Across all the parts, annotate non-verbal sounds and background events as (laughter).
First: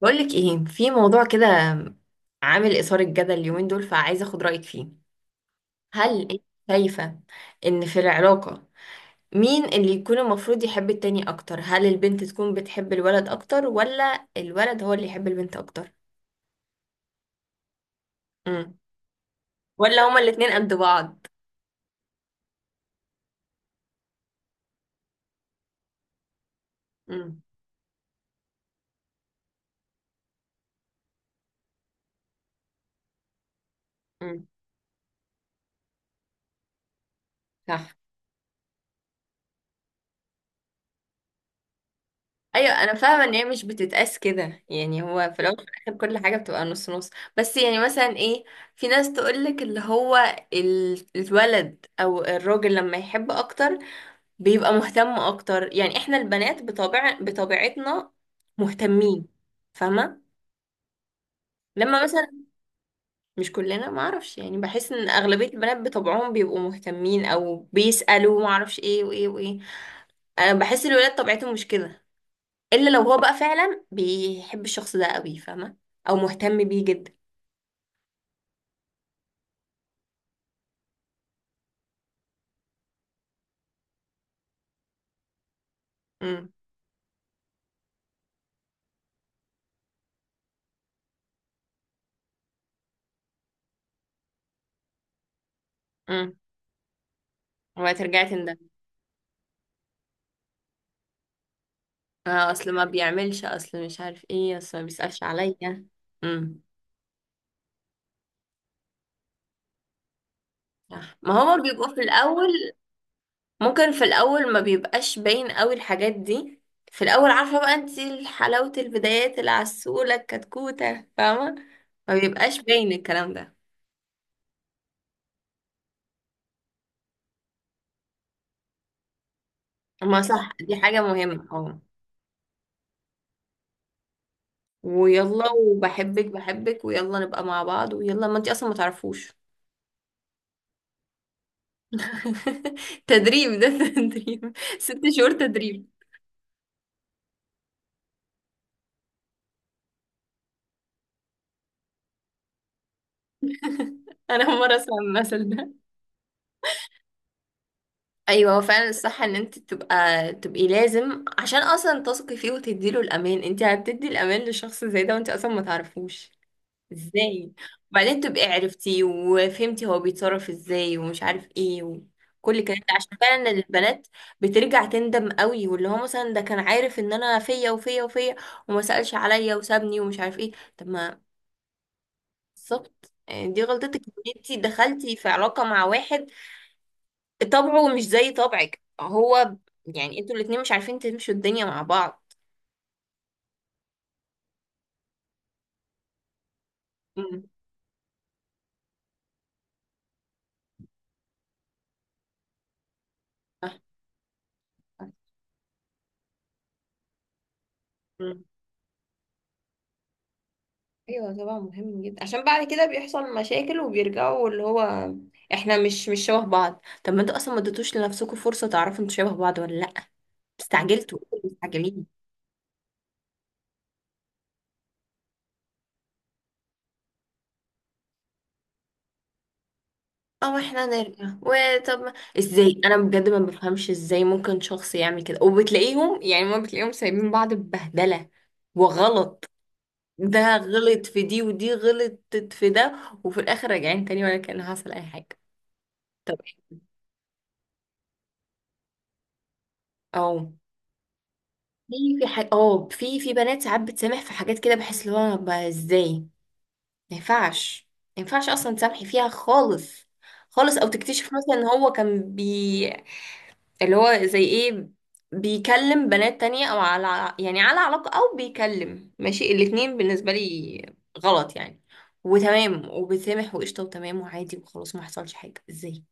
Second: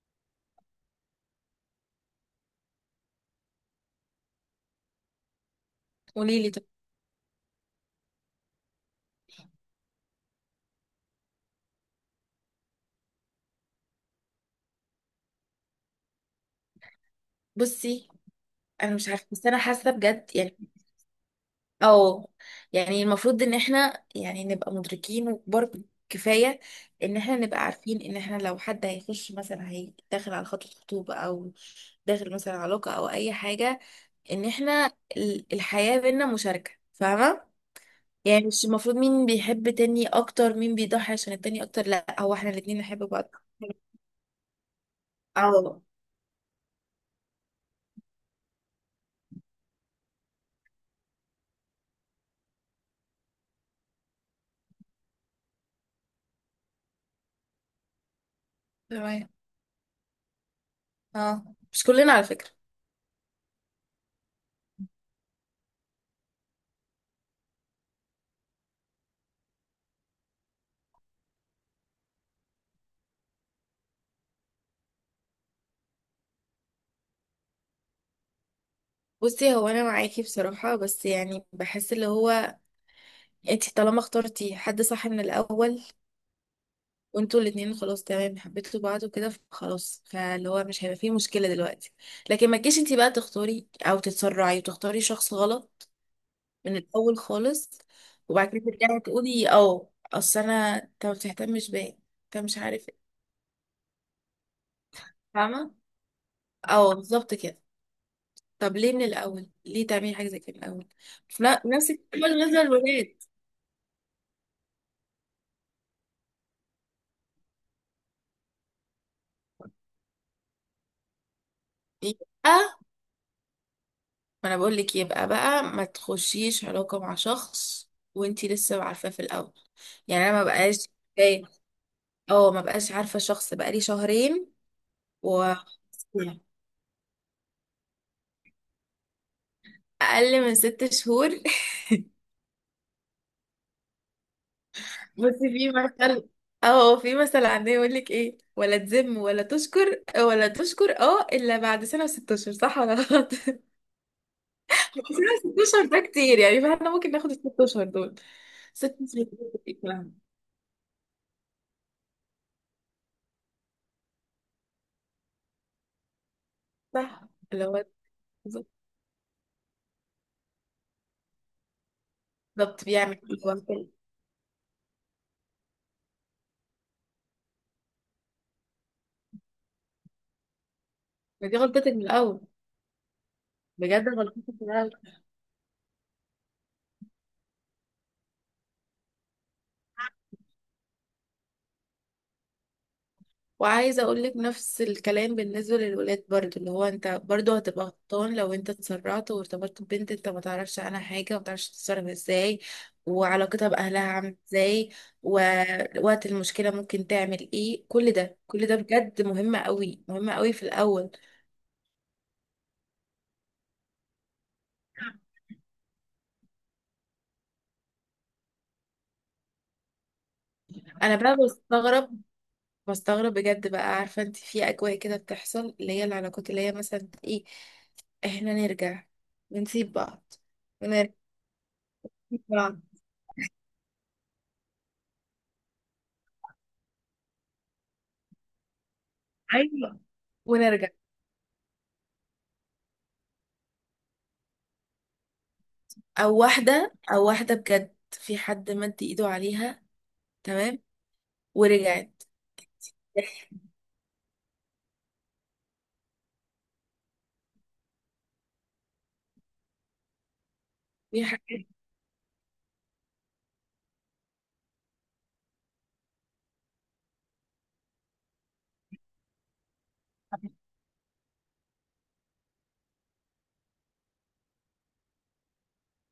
بقولك ايه في موضوع كده عامل اثار الجدل اليومين دول، فعايزه اخد رايك فيه. هل انت قولي لي طب. شايفه ان في العلاقه مين اللي يكون المفروض يحب التاني اكتر؟ هل البنت تكون بتحب الولد اكتر ولا الولد هو اللي يحب البنت اكتر؟ بصي، امم انا مش عارفه، بس انا حاسه ولا هما بجد. الاتنين قد بعض؟ اه يعني المفروض ان احنا يعني نبقى مدركين وكبار كفايه، ان احنا امم. نبقى عارفين ان احنا لو حد هيخش، مثلا هي داخل على خطوبه او داخل مثلا علاقه او اي حاجه، ان امم. احنا الحياه بينا مشاركه، فاهمه؟ صح. يعني مش المفروض مين بيحب تاني اكتر، مين بيضحي عشان التاني اكتر، لا هو احنا ايوه الاتنين انا نحب فاهمه بعض. ان هي مش بتتقاس كده، يعني هو في الاول وفي اه، الاخر كل حاجه بتبقى نص نص. بس يعني مثلا ايه، في ناس تقولك اللي هو الولد او الراجل لما يحب اكتر بيبقى مهتم اكتر، يعني احنا البنات بطبع بطبيعتنا مهتمين. تمام. فاهمه؟ اه، مش لما كلنا على مثلا فكره. مش كلنا، ما اعرفش يعني، بحس ان اغلبيه البنات بطبعهم بيبقوا مهتمين او بيسالوا، ما اعرفش، ايه وايه وايه. انا بحس الولاد طبيعتهم مش كده، الا لو هو بقى فعلا بيحب الشخص ده قوي، فاهمه؟ او مهتم بيه جدا. بصي، هو انا معاكي بصراحة، بس يعني بحس اللي هو انتي طالما اخترتي حد صح من الاول، امم. وانتوا الاتنين خلاص تمام حبيتوا بعض وكده، خلاص فاللي هو مش هيبقى فيه مشكلة دلوقتي. لكن ما تجيش انتي بقى تختاري او تتسرعي وتختاري شخص غلط امم. من الاول خالص، وهترجعي وبعد كده تندمي. ترجعي تقولي اه اصل انا انت ما بتهتمش بيا، انت اه، مش اصل ما عارف ايه، بيعملش، اصل مش عارف ايه، اصل ما بيسألش فاهمة؟ عليا. امم. اه بالظبط كده. طب ليه من الاول، ليه تعملي حاجة زي كده من الاول؟ صح، ما في هو نفس بيبقوا في الكلام الاول. بالنسبة للولاد. ممكن في الاول ما بيبقاش باين قوي الحاجات دي، في الاول عارفه بقى انت حلاوه البدايات، العسوله، الكتكوته، فاهمه؟ ما بيبقاش يبقى باين الكلام ده. ما انا بقول لك، يبقى بقى ما تخشيش علاقة مع شخص وانتي لسه عارفاه في الاول. ما يعني انا ما صح، دي بقاش حاجه جاي، مهمه، اه. اه ما بقاش عارفة شخص بقالي شهرين ويلا، و وبحبك (laughs) بحبك، ويلا نبقى مع بعض، ويلا ما انت اصلا ما تعرفوش. اقل من 6 شهور (laughs) (laughs) تدريب ده، تدريب، ست شهور بصي في تدريب. مثل، اه في مثل عندنا يقول لك ايه، ولا تذم ولا تشكر، اه الا بعد سنة و6 اشهر، صح ولا غلط؟ (laughs) سنة (laughs) انا اول مره اسمع المثل ده. وست اشهر ده كتير يعني، فاحنا ممكن ناخد الـ6 اشهر دول. ايوه، هو ست فعلا الصح اشهر ان دول انت كتير فعلاً. تبقي لازم، عشان اصلا تثقي فيه وتديله الامان. انت هتدي الامان لشخص زي ده وانت اصلا ما تعرفوش؟ صح ازاي؟ اللي هو وبعدين تبقي بالظبط عرفتي وفهمتي هو بيتصرف ازاي، ومش عارف ايه، وكل الكلام ده، عشان بيعمل فعلا كده. البنات بترجع تندم قوي، واللي هو مثلا ده كان عارف ان انا فيا وفيا وفيا وما سألش عليا وسابني ومش عارف ايه، طب ما. ما دي غلطتك من الاول، بالظبط، يعني دي غلطتك بجد ان غلطتك انتي من الاول. دخلتي في علاقة مع واحد طبعه مش زي طبعك، هو يعني انتوا الاتنين مش عارفين تمشوا الدنيا مع بعض. وعايزه اقول لك نفس الكلام بالنسبه للولاد برضو، اللي هو انت برضو هتبقى غلطان لو انت اتسرعت وارتبطت ببنت انت ما تعرفش عنها حاجه، وما تعرفش تتصرف ازاي، وعلاقتها باهلها عامله ازاي، ووقت المشكله ممكن تعمل ايه. كل ده، امم. كل ده بجد مهم قوي، مهم قوي في الاول. ايوه طبعا، مهم جدا، عشان بعد كده بيحصل مشاكل وبيرجعوا اللي هو احنا مش شبه بعض. طب ما انتوا اصلا ما اديتوش لنفسكم فرصه تعرفوا انتوا شبه بعض ولا لا. انا استعجلتوا. (laughs) بقى انتوا اللي مستعجلين. بستغرب، بستغرب بجد بقى، عارفة انت في اجواء كده بتحصل، اللي هي العلاقات اللي هي مثلا ايه، احنا نرجع، بنسيب بعض او احنا ونرجع، نرجع وطب بنسيب ازاي بعض، انا بجد ما بفهمش ازاي ممكن شخص يعمل كده. وبتلاقيهم يعني ما بتلاقيهم سايبين بعض ببهدله وغلط، ايوه ده ونرجع. غلط في دي ودي غلطت في ده، وفي الاخر راجعين تاني ولا كان حصل اي حاجه. طب، او واحدة، او واحدة بجد في حد مد ايده عليها، اه. تمام في ورجعت. في بنات ساعات بتسامح في حاجات كده، بحس اللي هو بقى ازاي؟ ما ينفعش، ما ينفعش اصلا تسامحي فيها خالص خالص. او في تكتشف مثلا ان حاجات هو كان اللي هو زي ايه، بيكلم بنات تانية، او على يعني على علاقة، او بيكلم ماشي الاتنين، بالنسبة (laughs) لي غلط يعني. وتمام، وبتسامح، وقشطة، وتمام، وعادي، وخلاص ما حصلش حاجة؟ ازاي؟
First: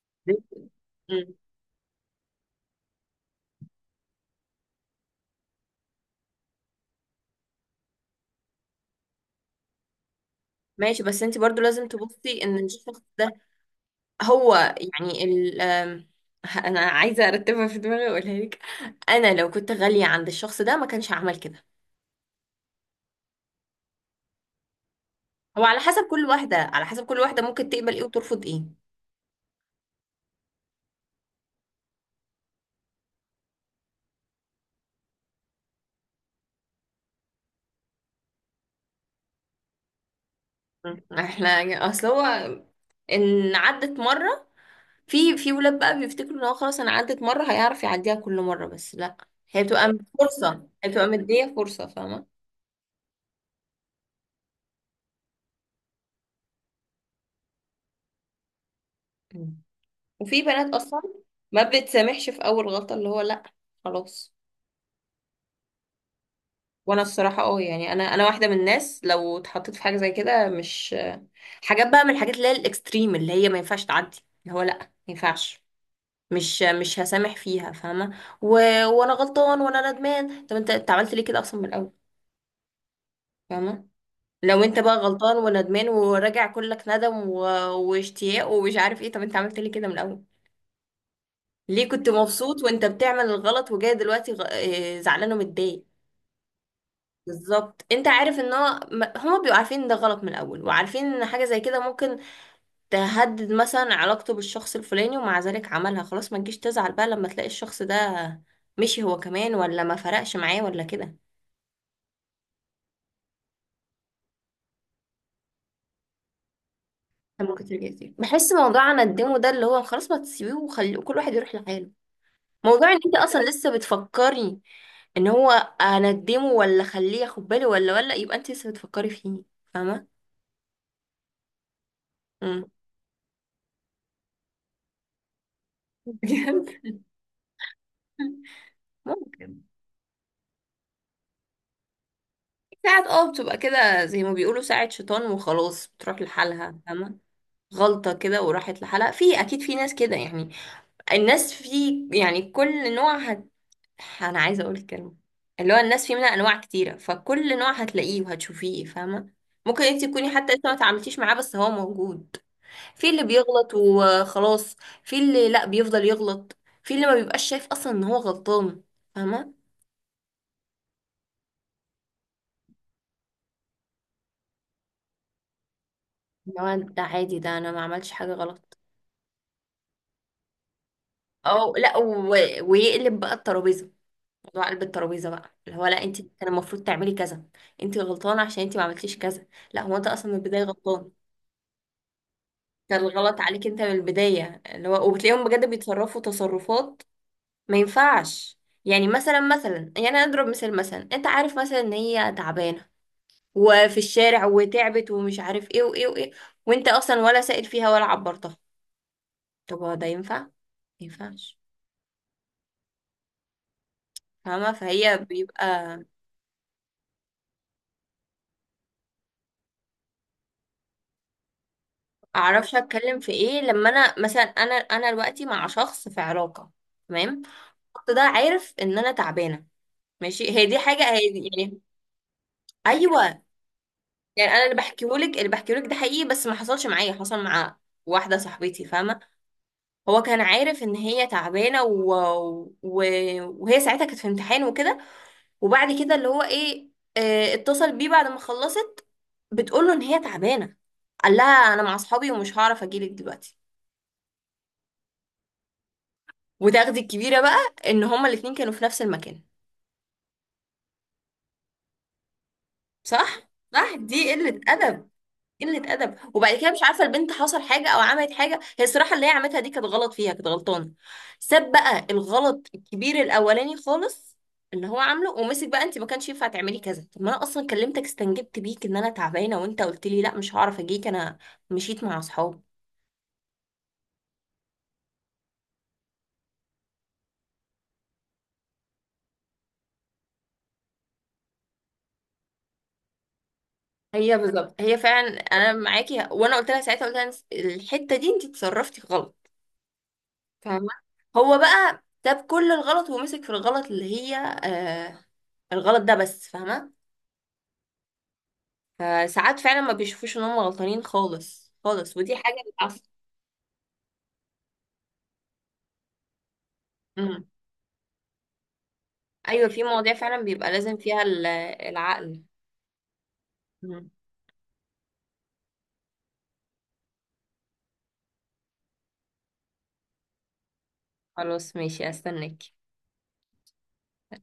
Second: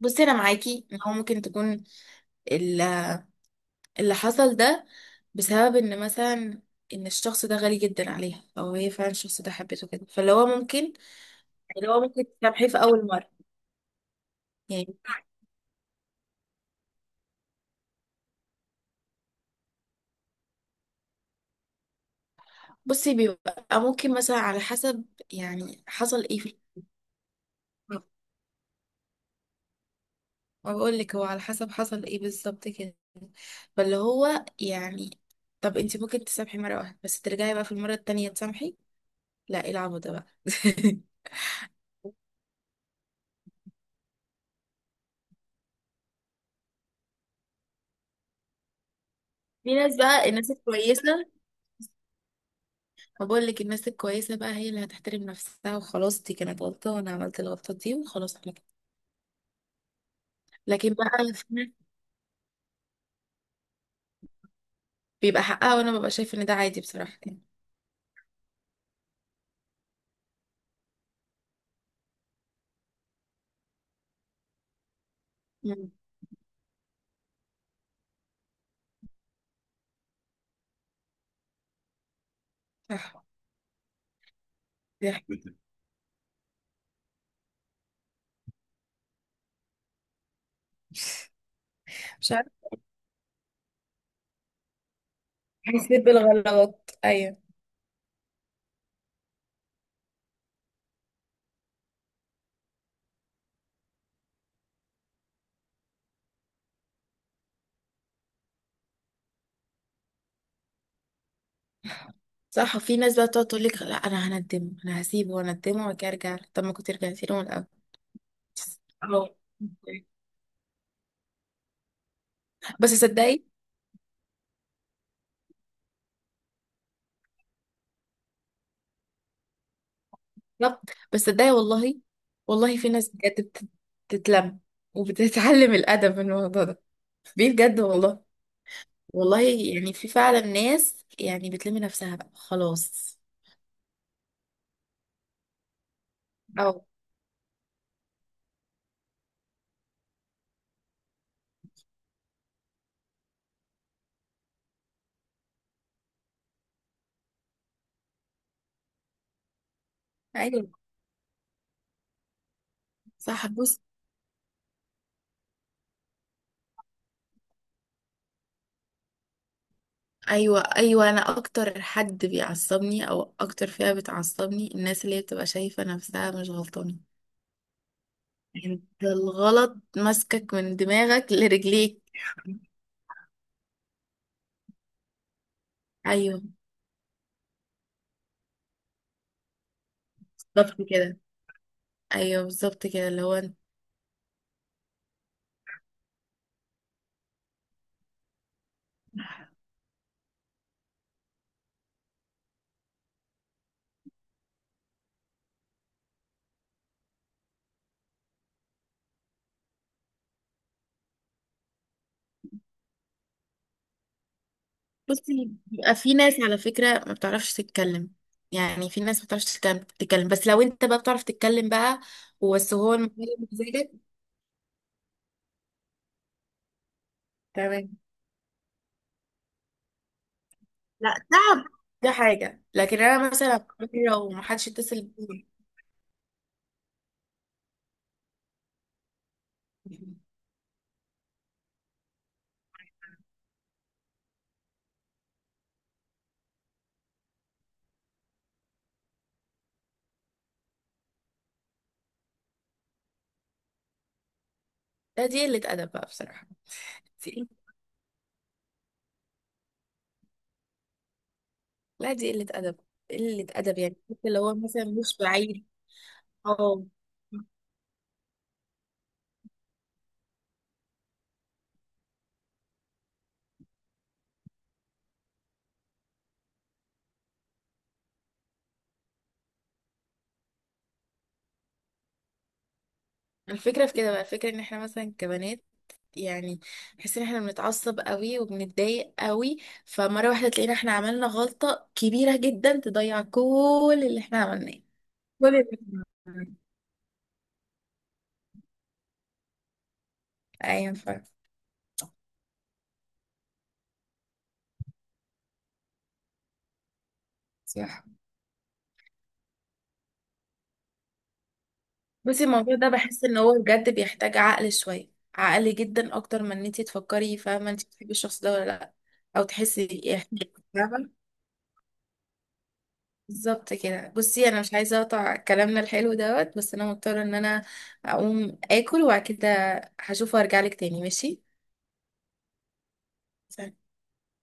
بصي انا ازاي؟ معاكي ان هو مم. ممكن تكون ال- اللي حصل ده بسبب ان مثلا ان الشخص ده غالي جدا عليها، او هي فعلا الشخص ده حبته كده، فاللي هو ممكن، ماشي، بس انت برضو لازم اللي هو ممكن تبصي ان تسامحيه في الشخص اول ده، مره هو يعني. يعني ال آم، انا عايزه ارتبها في دماغي واقولها لك. انا لو كنت غاليه عند الشخص ده ما كانش هعمل كده. بصي بيبقى ممكن مثلا على حسب، هو على يعني حسب حصل كل ايه واحده، في على حسب كل واحده ممكن تقبل ايه الحوار. وترفض ايه. ما بقول لك هو على حسب حصل ايه بالظبط كده، فاللي هو يعني طب انت ممكن تسامحي مره واحده، بس ترجعي بقى في المره التانية تسامحي، لا ايه العبط ده بقى؟ م. (laughs) احنا، اصل هو ان عدت مره، في في ولاد بقى بيفتكروا ان هو خلاص انا عدت مره هيعرف يعديها كل مره، بس لا. هي في بتبقى ناس بقى، الناس فرصه، هي بتبقى الكويسه، مديه فرصه، فاهمه؟ ما بقول لك الناس الكويسه بقى هي اللي هتحترم نفسها، وخلاص دي كانت غلطه وانا عملت الغلطه دي، وخلاص احنا كده. م. وفي بنات لكن اصلا بقى (laughs) في ما ناس بتسامحش في اول غلطه، اللي هو لا، خلاص. بيبقى حقها، وانا ببقى شايف ان ده عادي وانا بصراحه يعني. الصراحه اه، يعني انا واحده من الناس لو اتحطيت في حاجه زي كده مش، حاجات بقى من الحاجات اللي هي الاكستريم، اللي هي ما ينفعش تعدي، اللي هو لا ما ينفعش. مم. مش هسامح فيها، فاهمه؟ وانا غلطان وانا ندمان، طب انت انت عملت ليه كده اصلا من الاول؟ صح. فاهمه؟ لو انت بقى صح. غلطان وندمان وراجع كلك ندم واشتياق ومش عارف ايه، طب انت عملت ليه كده من الاول؟ ليه كنت مش عارفه. مبسوط وانت بتعمل الغلط وجاي دلوقتي غ... آه، زعلان ومتضايق. بنسيب الغلط، ايوه. بالظبط، انت عارف ان هو هما بيبقوا عارفين ان ده غلط من الاول، وعارفين ان حاجه زي كده ممكن تهدد مثلا علاقته بالشخص الفلاني، ومع ذلك عملها، خلاص ما تجيش تزعل بقى لما تلاقي الشخص ده مشي هو كمان ولا ما فرقش معاه ولا كده. صح، وفي ناس بقى بتقعد تقول لك لا انا هندمه، انا هسيبه واندمه وبعد كده ارجع له. طب ما كنت رجعتي له من ده ممكن الاول. ترجع تاني، بحس موضوع أهو. ندمه ده اللي هو خلاص ما تسيبيه وخلي كل واحد يروح لحاله. موضوع بس ان انت اصلا صدقي، لسه بتفكري ان هو اندمه ولا خليه ياخد بالي ولا يبقى انت لسه بتفكري فيه، فاهمه؟ بالظبط، بس صدقي والله، امم. والله في ناس بجد بتتلم وبتتعلم (laughs) الادب من الموضوع ده، بجد. بيه بجد والله. والله ممكن يعني في فعلا ناس يعني بتلم نفسها بقى ساعات خلاص. اه بتبقى كده زي ما بيقولوا ساعة شيطان وخلاص بتروح او لحالها، فاهمة؟ غلطة كده وراحت لحالها، في أكيد في ناس كده يعني. الناس في يعني كل نوع أنا عايزة أقول الكلمة، اللي هو الناس في منها أنواع كتيرة، فكل نوع هتلاقيه وهتشوفيه، فاهمة؟ ممكن انت تكوني حتى لسه ايوه، ما تعاملتيش معاه بس هو موجود. في اللي صح، بيغلط بص. وخلاص، في اللي لا بيفضل يغلط، في اللي ما بيبقاش شايف اصلا ان هو غلطان، فاهمه؟ ايوه ايوه، انا اكتر حد بيعصبني او اكتر فئة بتعصبني، الناس اللي هي بتبقى شايفة نفسها مش لو غلطانة. ده عادي، ده انا ما عملتش حاجه غلط، انت الغلط ماسكك من دماغك اه. لا لرجليك. و... ويقلب بقى الترابيزه. موضوع قلب الترابيزه بقى، اللي هو لا انت ايوه كان المفروض تعملي كذا، انت غلطانه عشان انت ما عملتيش كذا. لا، هو انت اصلا من البدايه بالظبط غلطان، كده. ايوه بالظبط كان كده اللي هو الغلط انت. عليك انت من البدايه. اللي هو وبتلاقيهم بجد بيتصرفوا تصرفات ما ينفعش. يعني مثلا مثلا، يعني انا اضرب مثال، مثلا انت عارف مثلا ان هي تعبانه وفي الشارع وتعبت ومش عارف ايه وايه وايه، وانت اصلا ولا سائل فيها ولا عبرتها. طب هو ده ينفع؟ ما ينفعش، فاهمه؟ فهي بصي بيبقى، بيبقى في ناس على فكره ما بتعرفش تتكلم، يعني في ناس ما بتعرفش تتكلم تتكلم. بس لو انت بقى بتعرف تتكلم بقى، اعرفش بس هو اتكلم في المتكلم ايه؟ لما مزاجك. انا مثلا انا انا دلوقتي مع شخص في علاقه، تمام؟ تمام. الشخص ده عارف ان انا تعبانه. ماشي، هي دي حاجه، لا، هي دي تعب يعني. ده حاجه، لكن انا ايوه، مثلا لو ما يعني انا حدش اللي اتصل بحكيهولك، بيا، اللي بحكيهولك ده حقيقي، بس ما حصلش معايا، حصل مع واحده صاحبتي، فاهمه؟ هو كان عارف ان هي تعبانه و... وهي ساعتها كانت في امتحان وكده، وبعد كده اللي هو ايه، اتصل بيه بعد ما خلصت، بتقول له ان هي تعبانه، قال لها انا مع اصحابي ومش هعرف اجيلك دلوقتي. لا دي قله ادب بقى بصراحه. وتاخدي الكبيرة دي- بقى ان هما الاتنين كانوا في نفس المكان. لا دي قله ادب، قله صح؟ ادب، صح، يعني حتى دي لو هو قلة مثلا أدب. مش بعيد. قلة أدب. وبعد كده مش اه عارفة البنت حصل حاجة أو عملت حاجة، هي الصراحة اللي هي عملتها دي كانت غلط، فيها كانت غلطانة. ساب بقى الغلط الكبير الأولاني خالص اللي هو عامله، ومسك بقى انت ما كانش ينفع تعملي كذا. طب ما انا اصلا كلمتك، استنجدت بيك ان انا تعبانه، وانت قلت لي لا مش هعرف اجيك، انا مشيت مع اصحابي. الفكرة في كده بقى، الفكرة ان احنا مثلا كبنات يعني، بحس ان احنا بنتعصب قوي وبنتضايق قوي، فمرة واحدة تلاقينا احنا عملنا غلطة كبيرة جدا تضيع كل اللي هي احنا عملناه، بالظبط، هي فعلا كل انا اللي إحنا معاكي، عملناه. وانا قلت لها ساعتها، قلت لها الحته دي انت اتصرفتي غلط، فاهمة؟ ايوه فعلا. هو بقى ساب كل الغلط ومسك في الغلط اللي هي آه الغلط ده بس، فاهمة؟ صح. فساعات فعلا ما بيشوفوش ان هم غلطانين خالص خالص، ودي بس حاجة الموضوع ده بتعصب. بحس ان هو بجد بيحتاج عقل، شوية عقل جدا اكتر من ان انتي تفكري، امم. فاهمة انتي بتحبي الشخص ده ولا لا، او ايوه، في تحسي مواضيع إيه، فعلا بيبقى لازم فاهمة؟ فيها العقل. بالظبط كده. امم. بصي انا مش عايزه اقطع كلامنا الحلو دوت، بس انا مضطره ان انا اقوم اكل، وبعد كده هشوف وارجع لك تاني، ماشي؟ خلاص ماشي، استناك.